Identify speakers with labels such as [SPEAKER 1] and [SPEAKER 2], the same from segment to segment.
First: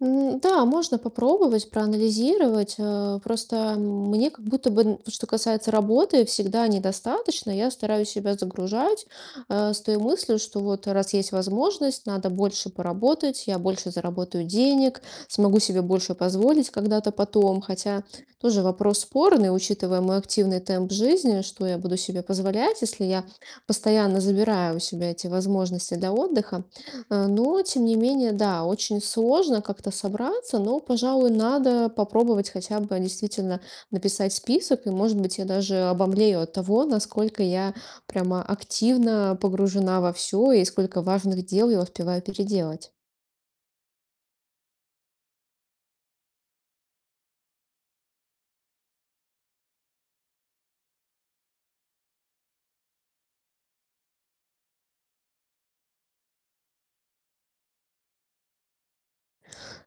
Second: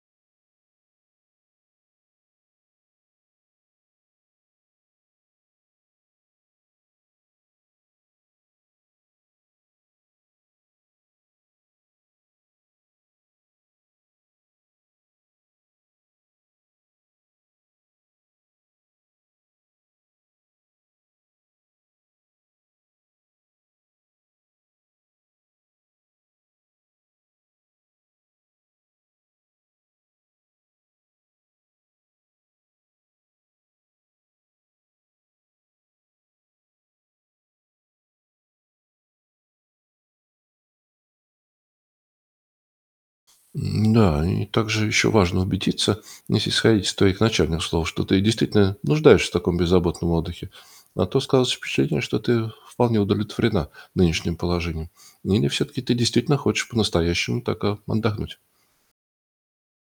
[SPEAKER 1] М, да, можно попробовать проанализировать. Э, просто мне как будто бы, н что касается работы, всегда недостаточно. Я стараюсь себя загружать, э, с той мыслью, что вот, э, раз есть возможность, надо больше поработать, я больше заработаю денег, смогу себе больше позволить когда-то потом. Хотя тоже вопрос спорный, учитывая мой активный темп жизни: что я буду себе позволять, если я постоянно забираю у себя эти возможности для отдыха? А, но, тем не менее, да, очень сложно как-то собраться, но, пожалуй, надо попробовать хотя бы действительно написать список. И, может быть, я даже обомлею от того, насколько я прямо активно погружена во всё и сколько важных дел я успеваю переделать.
[SPEAKER 2] М, да, и также ещё важно убедиться, если исходить из твоих начальных слов, что ты действительно нуждаешься в таком беззаботном отдыхе. А то складывается впечатление, что ты вполне удовлетворена нынешним положением. Или всё-таки ты действительно хочешь по-настоящему так, э, отдохнуть?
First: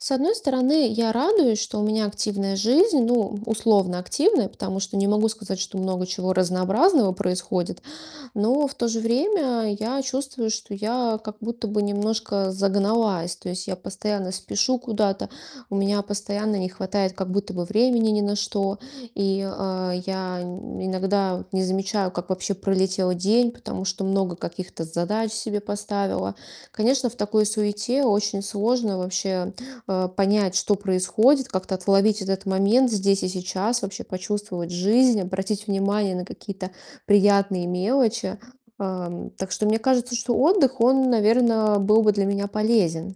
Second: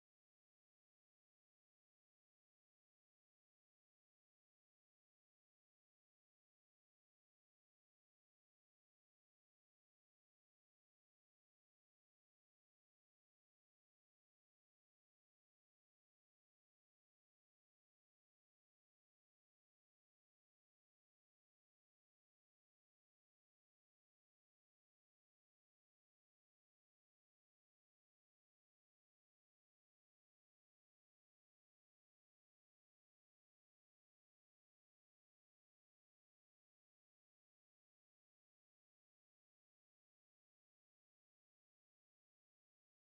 [SPEAKER 1] С одной стороны, я радуюсь, что у меня активная жизнь, ну, условно активная, потому что не могу сказать, что много чего разнообразного происходит. Но в то же время я чувствую, что я как будто бы немножко загналась. То есть я постоянно спешу куда-то, у меня постоянно не хватает как будто бы времени ни на что. И, э, я иногда не замечаю, как вообще пролетел день, потому что много каких-то задач себе поставила. Конечно, в такой суете очень сложно вообще, э, понять, что происходит, как-то отловить этот момент здесь и сейчас, вообще почувствовать жизнь, обратить внимание на какие-то приятные мелочи. Ам, так что мне кажется, что отдых, он, наверное, был бы для меня полезен.